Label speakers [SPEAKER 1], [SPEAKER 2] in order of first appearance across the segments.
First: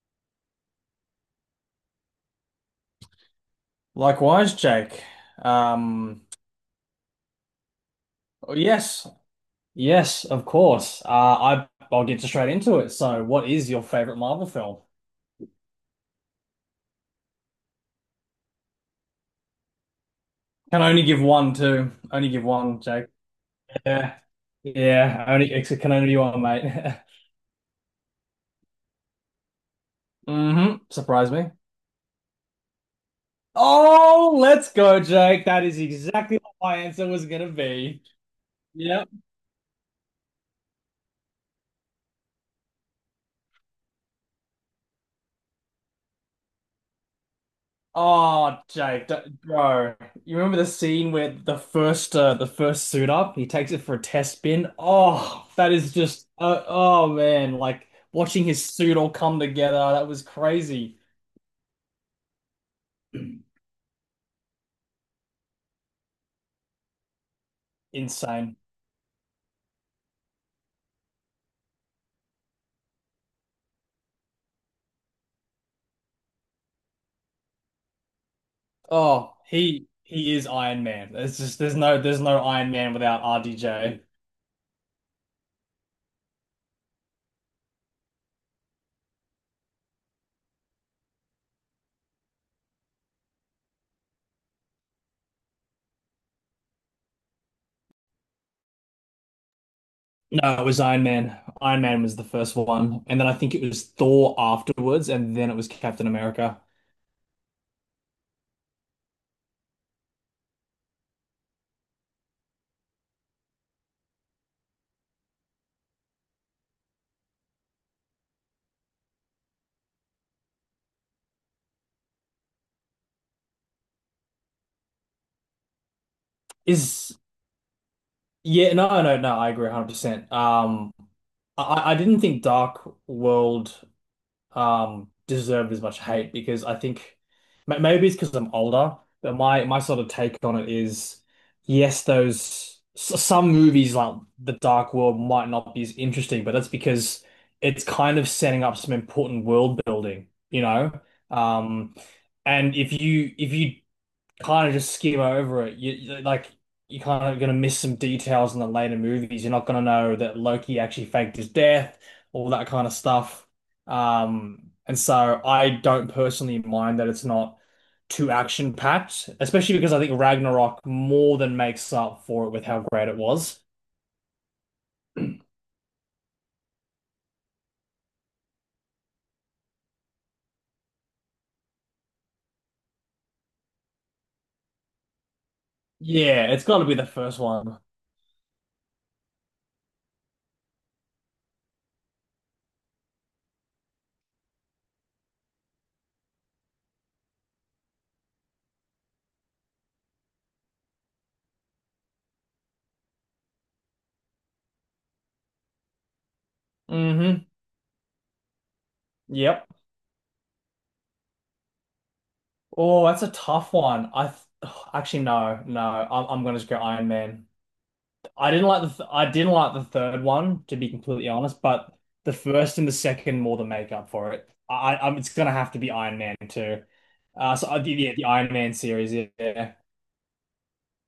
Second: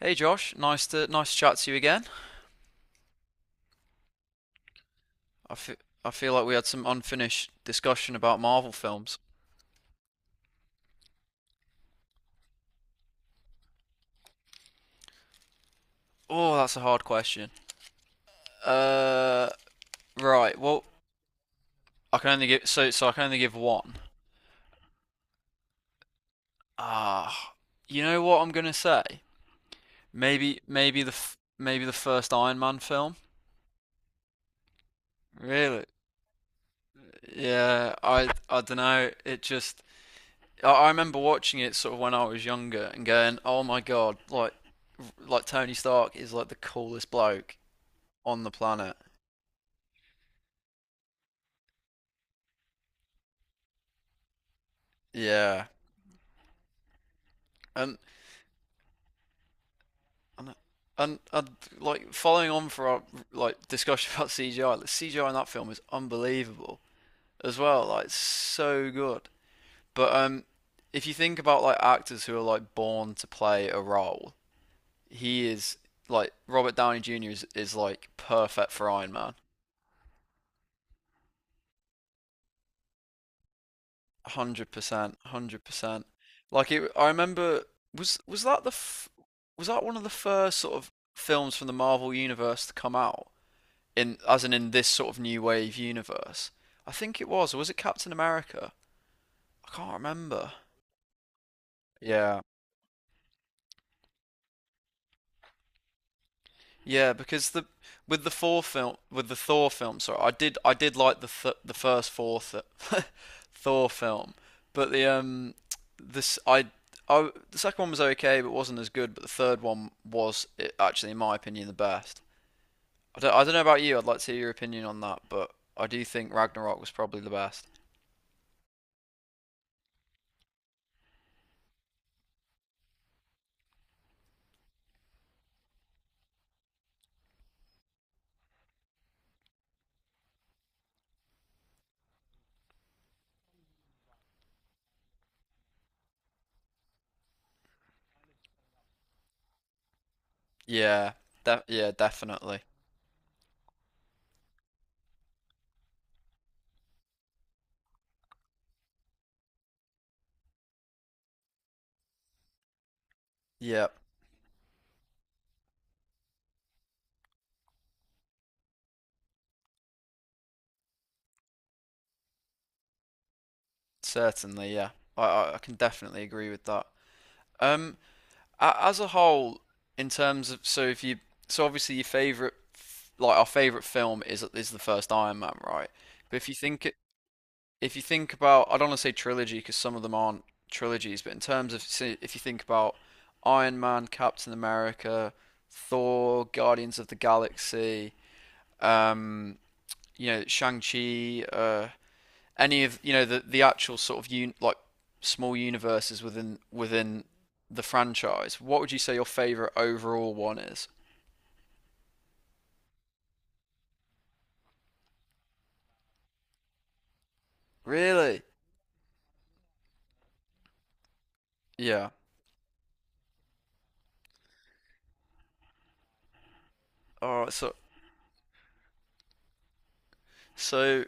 [SPEAKER 1] Hey Josh, nice to chat to you again.
[SPEAKER 2] Likewise, Jake.
[SPEAKER 1] I fe- I
[SPEAKER 2] Um,
[SPEAKER 1] feel like we had some unfinished discussion about Marvel
[SPEAKER 2] yes,
[SPEAKER 1] films.
[SPEAKER 2] yes, of course. I'll get straight into it. So, what is your favorite Marvel film?
[SPEAKER 1] Oh, that's a hard question. Uh, right.
[SPEAKER 2] Can
[SPEAKER 1] Well,
[SPEAKER 2] only give one, too. Only give one, Jake.
[SPEAKER 1] I can only give one.
[SPEAKER 2] Yeah, yeah. Only it can only be one, mate.
[SPEAKER 1] Ah, you know what I'm gonna say? Maybe
[SPEAKER 2] Mm-hmm.
[SPEAKER 1] maybe the
[SPEAKER 2] Surprise
[SPEAKER 1] f-
[SPEAKER 2] me.
[SPEAKER 1] maybe the first Iron Man film.
[SPEAKER 2] Oh, let's go, Jake. That is
[SPEAKER 1] Really?
[SPEAKER 2] exactly what my answer was gonna
[SPEAKER 1] Yeah.
[SPEAKER 2] be.
[SPEAKER 1] I don't
[SPEAKER 2] Yep.
[SPEAKER 1] know. It just I remember watching it sort of when I was younger and going, oh my god, like Tony Stark is like the coolest bloke on the
[SPEAKER 2] Oh,
[SPEAKER 1] planet.
[SPEAKER 2] Jake, bro, you remember the scene where the first suit up, he takes it for a test bin. Oh,
[SPEAKER 1] Yeah,
[SPEAKER 2] that is just oh man, like
[SPEAKER 1] and
[SPEAKER 2] watching his suit all come together, that was
[SPEAKER 1] and
[SPEAKER 2] crazy,
[SPEAKER 1] and like, following on for our like discussion about CGI, the CGI in that film is unbelievable as well. Like, it's
[SPEAKER 2] insane.
[SPEAKER 1] so good. But if you think about like actors who are like born to play a role, he is like Robert Downey Jr. is like perfect for Iron Man.
[SPEAKER 2] Oh, he is Iron Man. There's just there's no Iron Man without RDJ.
[SPEAKER 1] 100%, 100%. Like it, I remember was was that the f- was that one of the first sort of films from the Marvel universe to come out, in as in this sort of new wave universe? I think it was, or was it Captain America? I can't remember.
[SPEAKER 2] No, it was Iron Man. Iron Man was the
[SPEAKER 1] Yeah.
[SPEAKER 2] first one, and then I think it was Thor afterwards, and then it was Captain America.
[SPEAKER 1] Yeah, because the with the Thor film with the Thor film, sorry, I did like the first Thor th Thor film, but the this I the second one was okay, but wasn't as good. But the third one was I actually, in my opinion, the best. I don't know about you. I'd like to hear your opinion on that, but I do think Ragnarok was
[SPEAKER 2] Is
[SPEAKER 1] probably the best.
[SPEAKER 2] Yeah, no, no, no, I agree 100%. I didn't think Dark World deserved as much hate because I think maybe it's because I'm older, but my sort of take on it is yes, those some movies like The Dark World might not be as interesting, but that's because it's kind of setting up some important world building, you know?
[SPEAKER 1] Yeah, yeah,
[SPEAKER 2] Um,
[SPEAKER 1] definitely.
[SPEAKER 2] and if you kind of just skim over it. Like you're kind of gonna miss some details in the later movies. You're not gonna know that Loki actually faked his death, all that kind of stuff.
[SPEAKER 1] Yeah,
[SPEAKER 2] And so I don't personally mind that it's not too action packed, especially because I think Ragnarok more than makes up for it with how great it was.
[SPEAKER 1] certainly. Yeah, I can definitely agree with that. Um, as a whole, in terms of, so if you so obviously your favorite like our favorite film is the first Iron Man, right? But
[SPEAKER 2] Yeah, it's got to be the first one.
[SPEAKER 1] if you think about, I don't want to say trilogy because some of them aren't trilogies, but in terms of, say, if you think about Iron Man, Captain America, Thor, Guardians of the Galaxy, um, Shang-Chi, any of the actual sort of like, small universes within
[SPEAKER 2] Hmm.
[SPEAKER 1] the franchise, what would you say your
[SPEAKER 2] Yep.
[SPEAKER 1] favorite overall one is?
[SPEAKER 2] Oh, that's a tough one. I th actually no, no. I'm gonna just go Iron Man.
[SPEAKER 1] Really?
[SPEAKER 2] I didn't like the third one, to be completely honest, but
[SPEAKER 1] Yeah.
[SPEAKER 2] the first and the second more than make up for it. I It's gonna have to be Iron Man 2.
[SPEAKER 1] All right.
[SPEAKER 2] So I did Yeah, the Iron Man series, yeah.
[SPEAKER 1] So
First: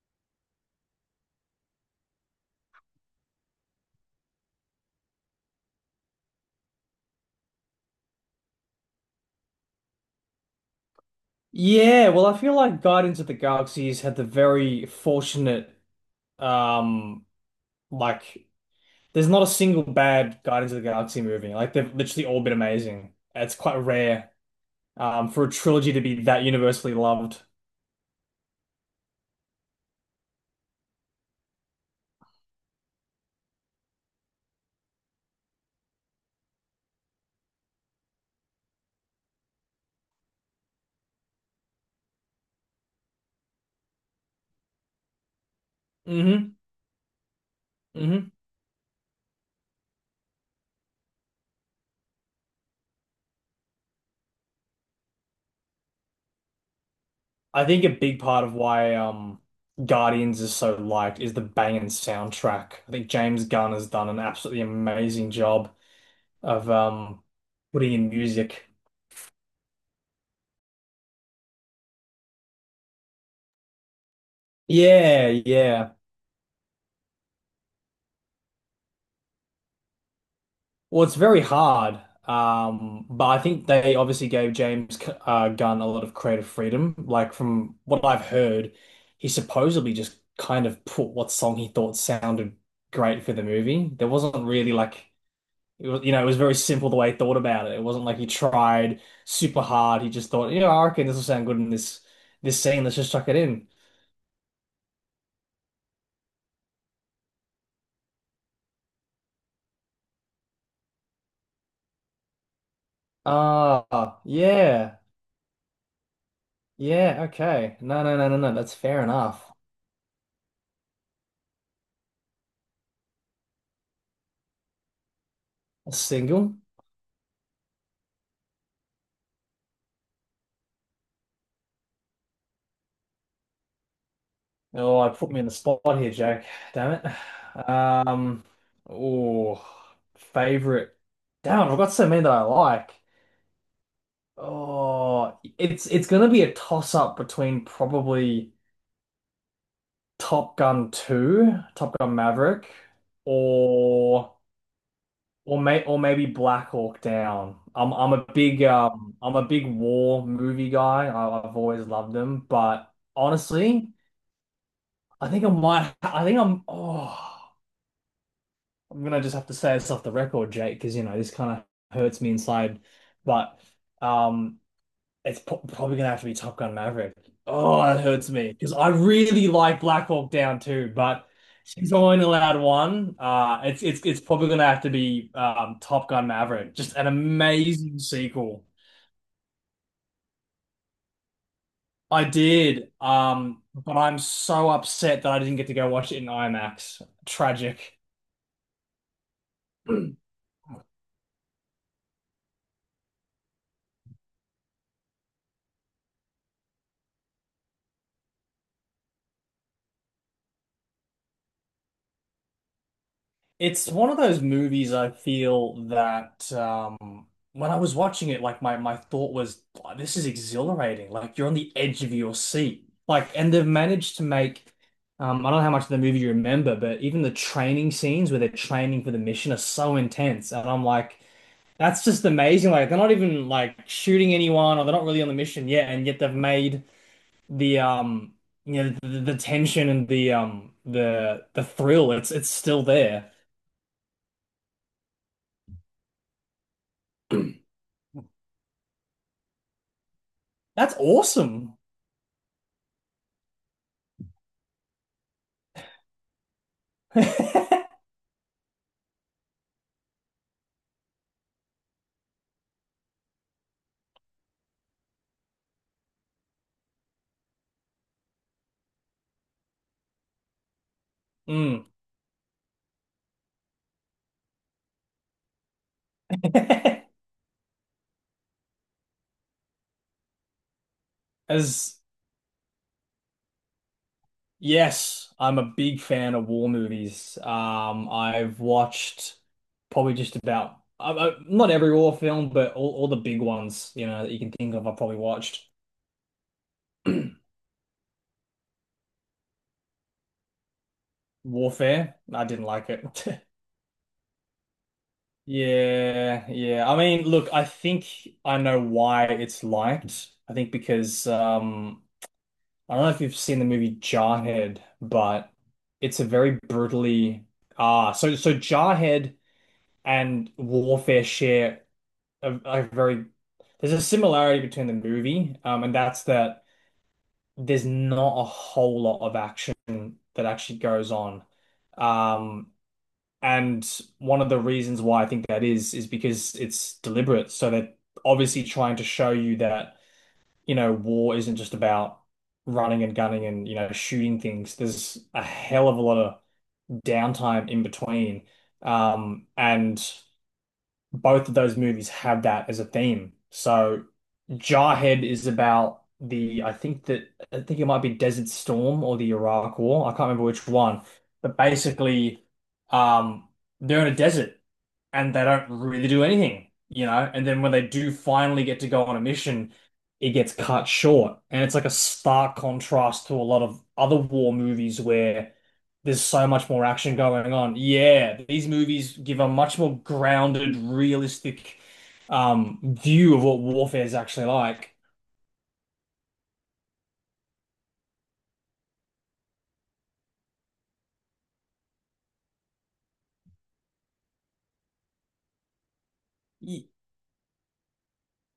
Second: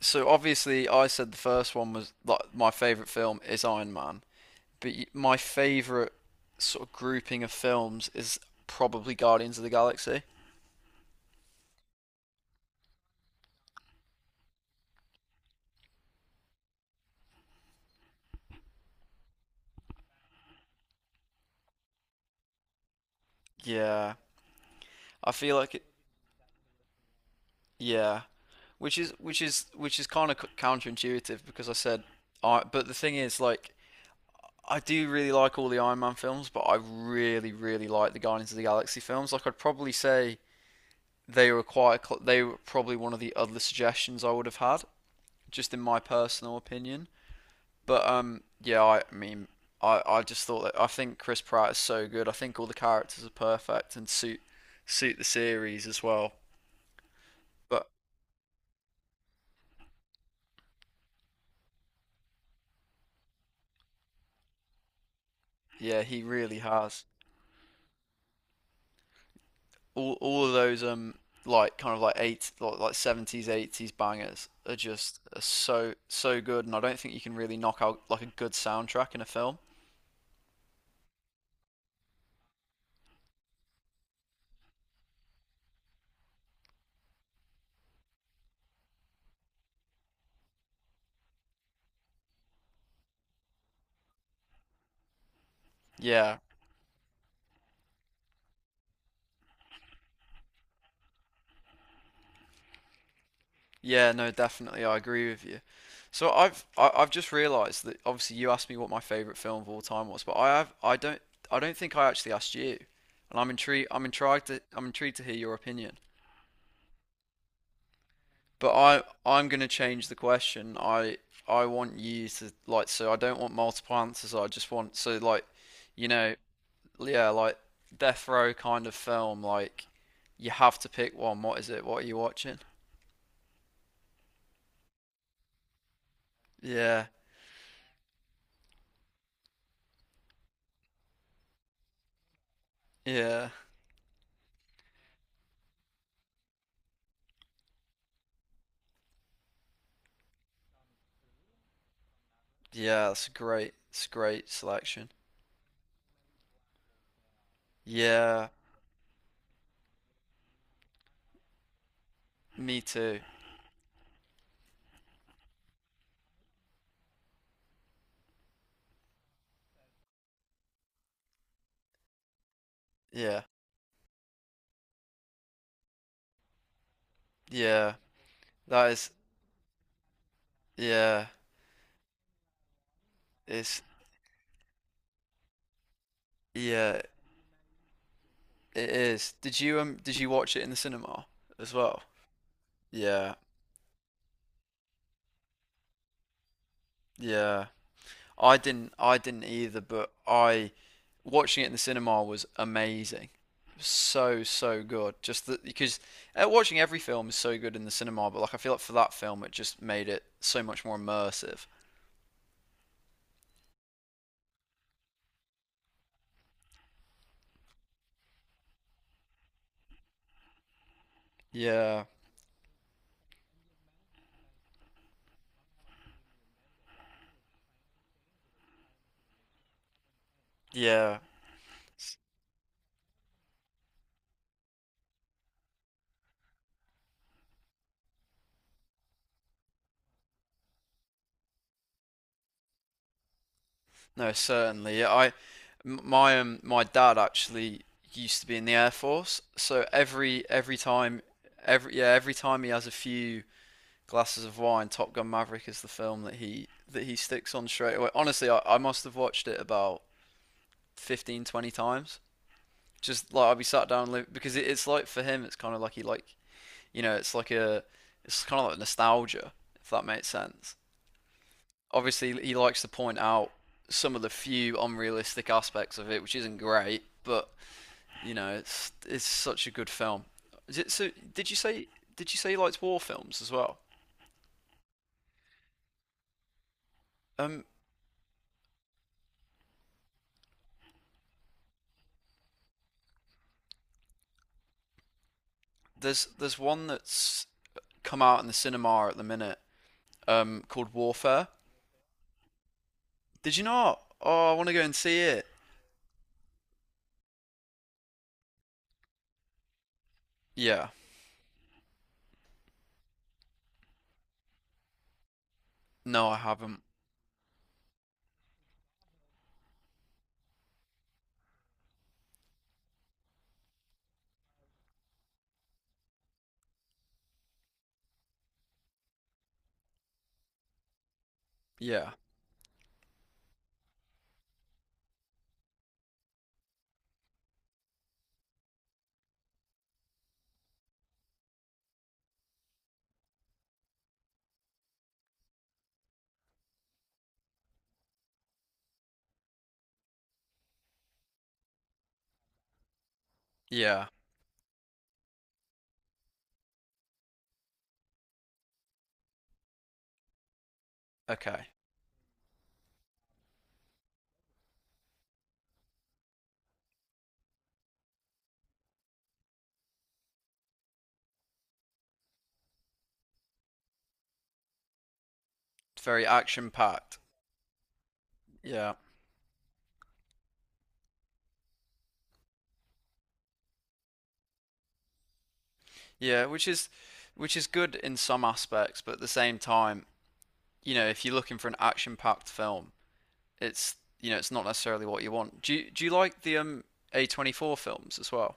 [SPEAKER 1] so obviously I said the first one was like my favorite film is Iron Man, but my favorite sort of grouping of films is probably Guardians of the Galaxy.
[SPEAKER 2] Yeah, well, I feel like Guardians of the Galaxies had the very fortunate, um, like there's not a single bad Guardians of the Galaxy movie. Like they've literally all been amazing. It's quite
[SPEAKER 1] Yeah.
[SPEAKER 2] rare,
[SPEAKER 1] I
[SPEAKER 2] for a
[SPEAKER 1] feel like it,
[SPEAKER 2] trilogy to be that universally loved.
[SPEAKER 1] yeah, Which is kind of counterintuitive, because I said I but the thing is, like, I do really like all the Iron Man films, but I really, really like the Guardians of the Galaxy films. Like, I'd probably say they were probably one of the other suggestions I would have had, just in my personal
[SPEAKER 2] Hmm.
[SPEAKER 1] opinion. But
[SPEAKER 2] Hmm.
[SPEAKER 1] yeah, I mean, I just thought that I think Chris Pratt is so good. I think all the characters are perfect and suit the series as well.
[SPEAKER 2] I think
[SPEAKER 1] But
[SPEAKER 2] a big part of why Guardians is so liked is the banging soundtrack. I think James Gunn has done an absolutely amazing job
[SPEAKER 1] yeah, he really
[SPEAKER 2] of
[SPEAKER 1] has.
[SPEAKER 2] putting in music.
[SPEAKER 1] All of those like, kind of like, eight like 70s 80s bangers are just
[SPEAKER 2] Yeah,
[SPEAKER 1] are so
[SPEAKER 2] yeah.
[SPEAKER 1] so good, and I don't think you can really knock out like a good soundtrack in a film.
[SPEAKER 2] Well, it's very hard. But I think they obviously gave James Gunn a lot of creative freedom. Like from what I've heard, he supposedly just kind of put what song he thought sounded great for the movie. There wasn't really like It was, you know, it was
[SPEAKER 1] Yeah,
[SPEAKER 2] very simple the way he thought about it. It wasn't like he tried super hard. He just thought, you know, I reckon this will sound good in this scene. Let's just chuck it in.
[SPEAKER 1] yeah, no, definitely, I agree with you. So I've just realised that obviously you asked me what my favourite film of all time was, but I don't think I actually asked you, and I'm intrigued I'm
[SPEAKER 2] Ah,
[SPEAKER 1] intrigued to I'm
[SPEAKER 2] yeah,
[SPEAKER 1] intrigued to hear your opinion.
[SPEAKER 2] yeah, okay. No, no, no, no, no.
[SPEAKER 1] But
[SPEAKER 2] That's
[SPEAKER 1] I
[SPEAKER 2] fair
[SPEAKER 1] I'm
[SPEAKER 2] enough.
[SPEAKER 1] gonna change the question. I want you to like so I don't want multiple answers. I just want so Like,
[SPEAKER 2] A
[SPEAKER 1] you know
[SPEAKER 2] single.
[SPEAKER 1] yeah, like death row kind of film, like you have to pick one. What is it? What are you watching?
[SPEAKER 2] Oh, I put me in the spot here, Jack. Damn it.
[SPEAKER 1] Yeah,
[SPEAKER 2] Oh, favorite. Damn, I've got so many that I like.
[SPEAKER 1] yeah,
[SPEAKER 2] Oh, it's gonna be a toss up between probably. Top Gun 2, Top Gun Maverick,
[SPEAKER 1] yeah. That's a great. It's a
[SPEAKER 2] or
[SPEAKER 1] great selection.
[SPEAKER 2] maybe Black Hawk Down.
[SPEAKER 1] Yeah,
[SPEAKER 2] I'm a big war movie guy. I, I've always loved them,
[SPEAKER 1] me
[SPEAKER 2] but
[SPEAKER 1] too.
[SPEAKER 2] honestly, I think I might I think I'm I'm gonna just have to say this off the record, Jake, because you know this kind of hurts me inside.
[SPEAKER 1] Yeah,
[SPEAKER 2] But um it's probably gonna have to be Top Gun Maverick. Oh,
[SPEAKER 1] yeah.
[SPEAKER 2] that hurts me because I
[SPEAKER 1] That is,
[SPEAKER 2] really like Black Hawk Down too,
[SPEAKER 1] yeah.
[SPEAKER 2] but she's only allowed one. Uh,
[SPEAKER 1] It's,
[SPEAKER 2] it's it's it's probably gonna have to be Top Gun Maverick. Just
[SPEAKER 1] yeah.
[SPEAKER 2] an amazing sequel.
[SPEAKER 1] It is. Did you watch it in the cinema as well?
[SPEAKER 2] I did,
[SPEAKER 1] Yeah,
[SPEAKER 2] but I'm so upset that I didn't get to go watch it in IMAX.
[SPEAKER 1] yeah.
[SPEAKER 2] Tragic.
[SPEAKER 1] I didn't. I didn't either. But I Watching it in the cinema was amazing. So, so good. Because watching every film is so good in the cinema, but like I feel like for that film, it just made it so much more immersive.
[SPEAKER 2] It's one of those movies I feel that when I was watching it, like my thought was, "Wow, this is exhilarating. Like you're on the edge
[SPEAKER 1] Yeah.
[SPEAKER 2] of your seat. Like, and they've managed to make, I don't know how much of the movie you remember, but even the training scenes where they're training for the mission are so intense. And I'm
[SPEAKER 1] Yeah.
[SPEAKER 2] like, that's just amazing. Like they're not even like shooting anyone or they're not really on the mission yet, and yet they've made the you know the tension and the thrill, it's still there.
[SPEAKER 1] No, certainly. Yeah, I m- my my dad actually used to be in the Air Force, so every every
[SPEAKER 2] That's
[SPEAKER 1] time
[SPEAKER 2] awesome.
[SPEAKER 1] every yeah every time he has a few glasses of wine. Top Gun Maverick is the film that he sticks on straight away. Honestly, I must have watched it about 15 to 20 times. Just like I'll be sat down because it's like for him, it's kind of like he like you know, it's kind of like nostalgia, if that makes sense.
[SPEAKER 2] Mm.
[SPEAKER 1] Obviously, he likes to point out some of the few unrealistic aspects of it, which isn't great, but it's such a good film. Is it, so did you say
[SPEAKER 2] As
[SPEAKER 1] Did you say he likes war films as well?
[SPEAKER 2] Yes, I'm a big fan of war movies.
[SPEAKER 1] Um,
[SPEAKER 2] I've watched probably just about not every war film, but all the big ones, you know, that you can think of, I've probably watched.
[SPEAKER 1] there's one that's come out in the cinema at the minute, called Warfare.
[SPEAKER 2] Warfare, I didn't like it.
[SPEAKER 1] Did you not? Oh, I want to go and see it.
[SPEAKER 2] Yeah, yeah. I mean, look, I think I know why it's liked. I think
[SPEAKER 1] Yeah.
[SPEAKER 2] because I don't know if you've seen the movie Jarhead, but it's a
[SPEAKER 1] No, I
[SPEAKER 2] very
[SPEAKER 1] haven't.
[SPEAKER 2] brutally ah so so Jarhead and Warfare share a very there's a similarity between the movie, and that's that there's not a whole lot of action that actually goes on.
[SPEAKER 1] Yeah.
[SPEAKER 2] Um, and one of the reasons why I think that is because it's deliberate, so they're obviously trying to show you that you know, war isn't just about running and gunning and, you know, shooting things. There's a hell of a lot of downtime in between. And both of those movies have that as a theme. So
[SPEAKER 1] Yeah.
[SPEAKER 2] Jarhead is about the I think it might be Desert Storm or the Iraq War. I can't remember which one. But
[SPEAKER 1] Okay.
[SPEAKER 2] basically, um, they're in a desert and they don't really do anything, you know? And then when they do finally get to go on a mission, it gets cut short. And it's like a stark contrast to a lot of other war movies where
[SPEAKER 1] It's
[SPEAKER 2] there's
[SPEAKER 1] very
[SPEAKER 2] so much
[SPEAKER 1] action
[SPEAKER 2] more action
[SPEAKER 1] packed.
[SPEAKER 2] going on. Yeah, these
[SPEAKER 1] Yeah.
[SPEAKER 2] movies give a much more grounded, realistic view of what warfare is actually like.
[SPEAKER 1] Yeah, which is good in some aspects, but at the same time, if you're looking for an action packed film, it's, it's not necessarily what you want. Do you like the
[SPEAKER 2] Y-
[SPEAKER 1] A24 films as well?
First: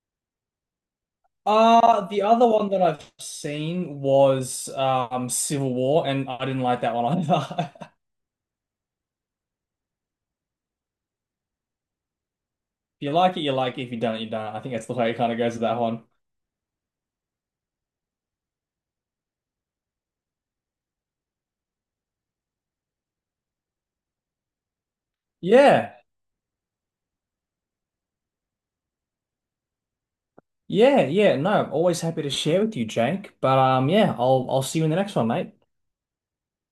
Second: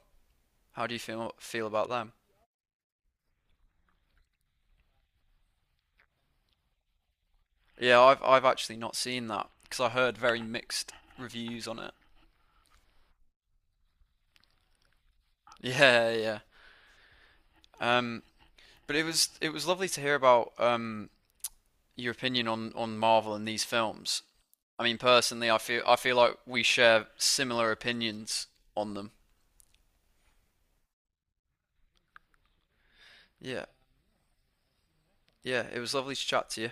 [SPEAKER 1] How do you feel about them?
[SPEAKER 2] The other one that I've seen was Civil War, and I didn't like that one either.
[SPEAKER 1] Yeah, I've actually not seen that because I heard very mixed reviews on it.
[SPEAKER 2] If you like it, you like it. If you don't, you don't. I think that's the way it kind of goes with that one.
[SPEAKER 1] Yeah, yeah. Um, but it was lovely to hear about, your opinion on Marvel and these films. I mean, personally, I feel
[SPEAKER 2] Yeah,
[SPEAKER 1] I feel like we share similar opinions on them.
[SPEAKER 2] yeah, yeah. No, I'm always happy to share with you, Jake. But
[SPEAKER 1] Yeah,
[SPEAKER 2] yeah, I'll see you in the next one, mate.
[SPEAKER 1] yeah. It was lovely to chat to you.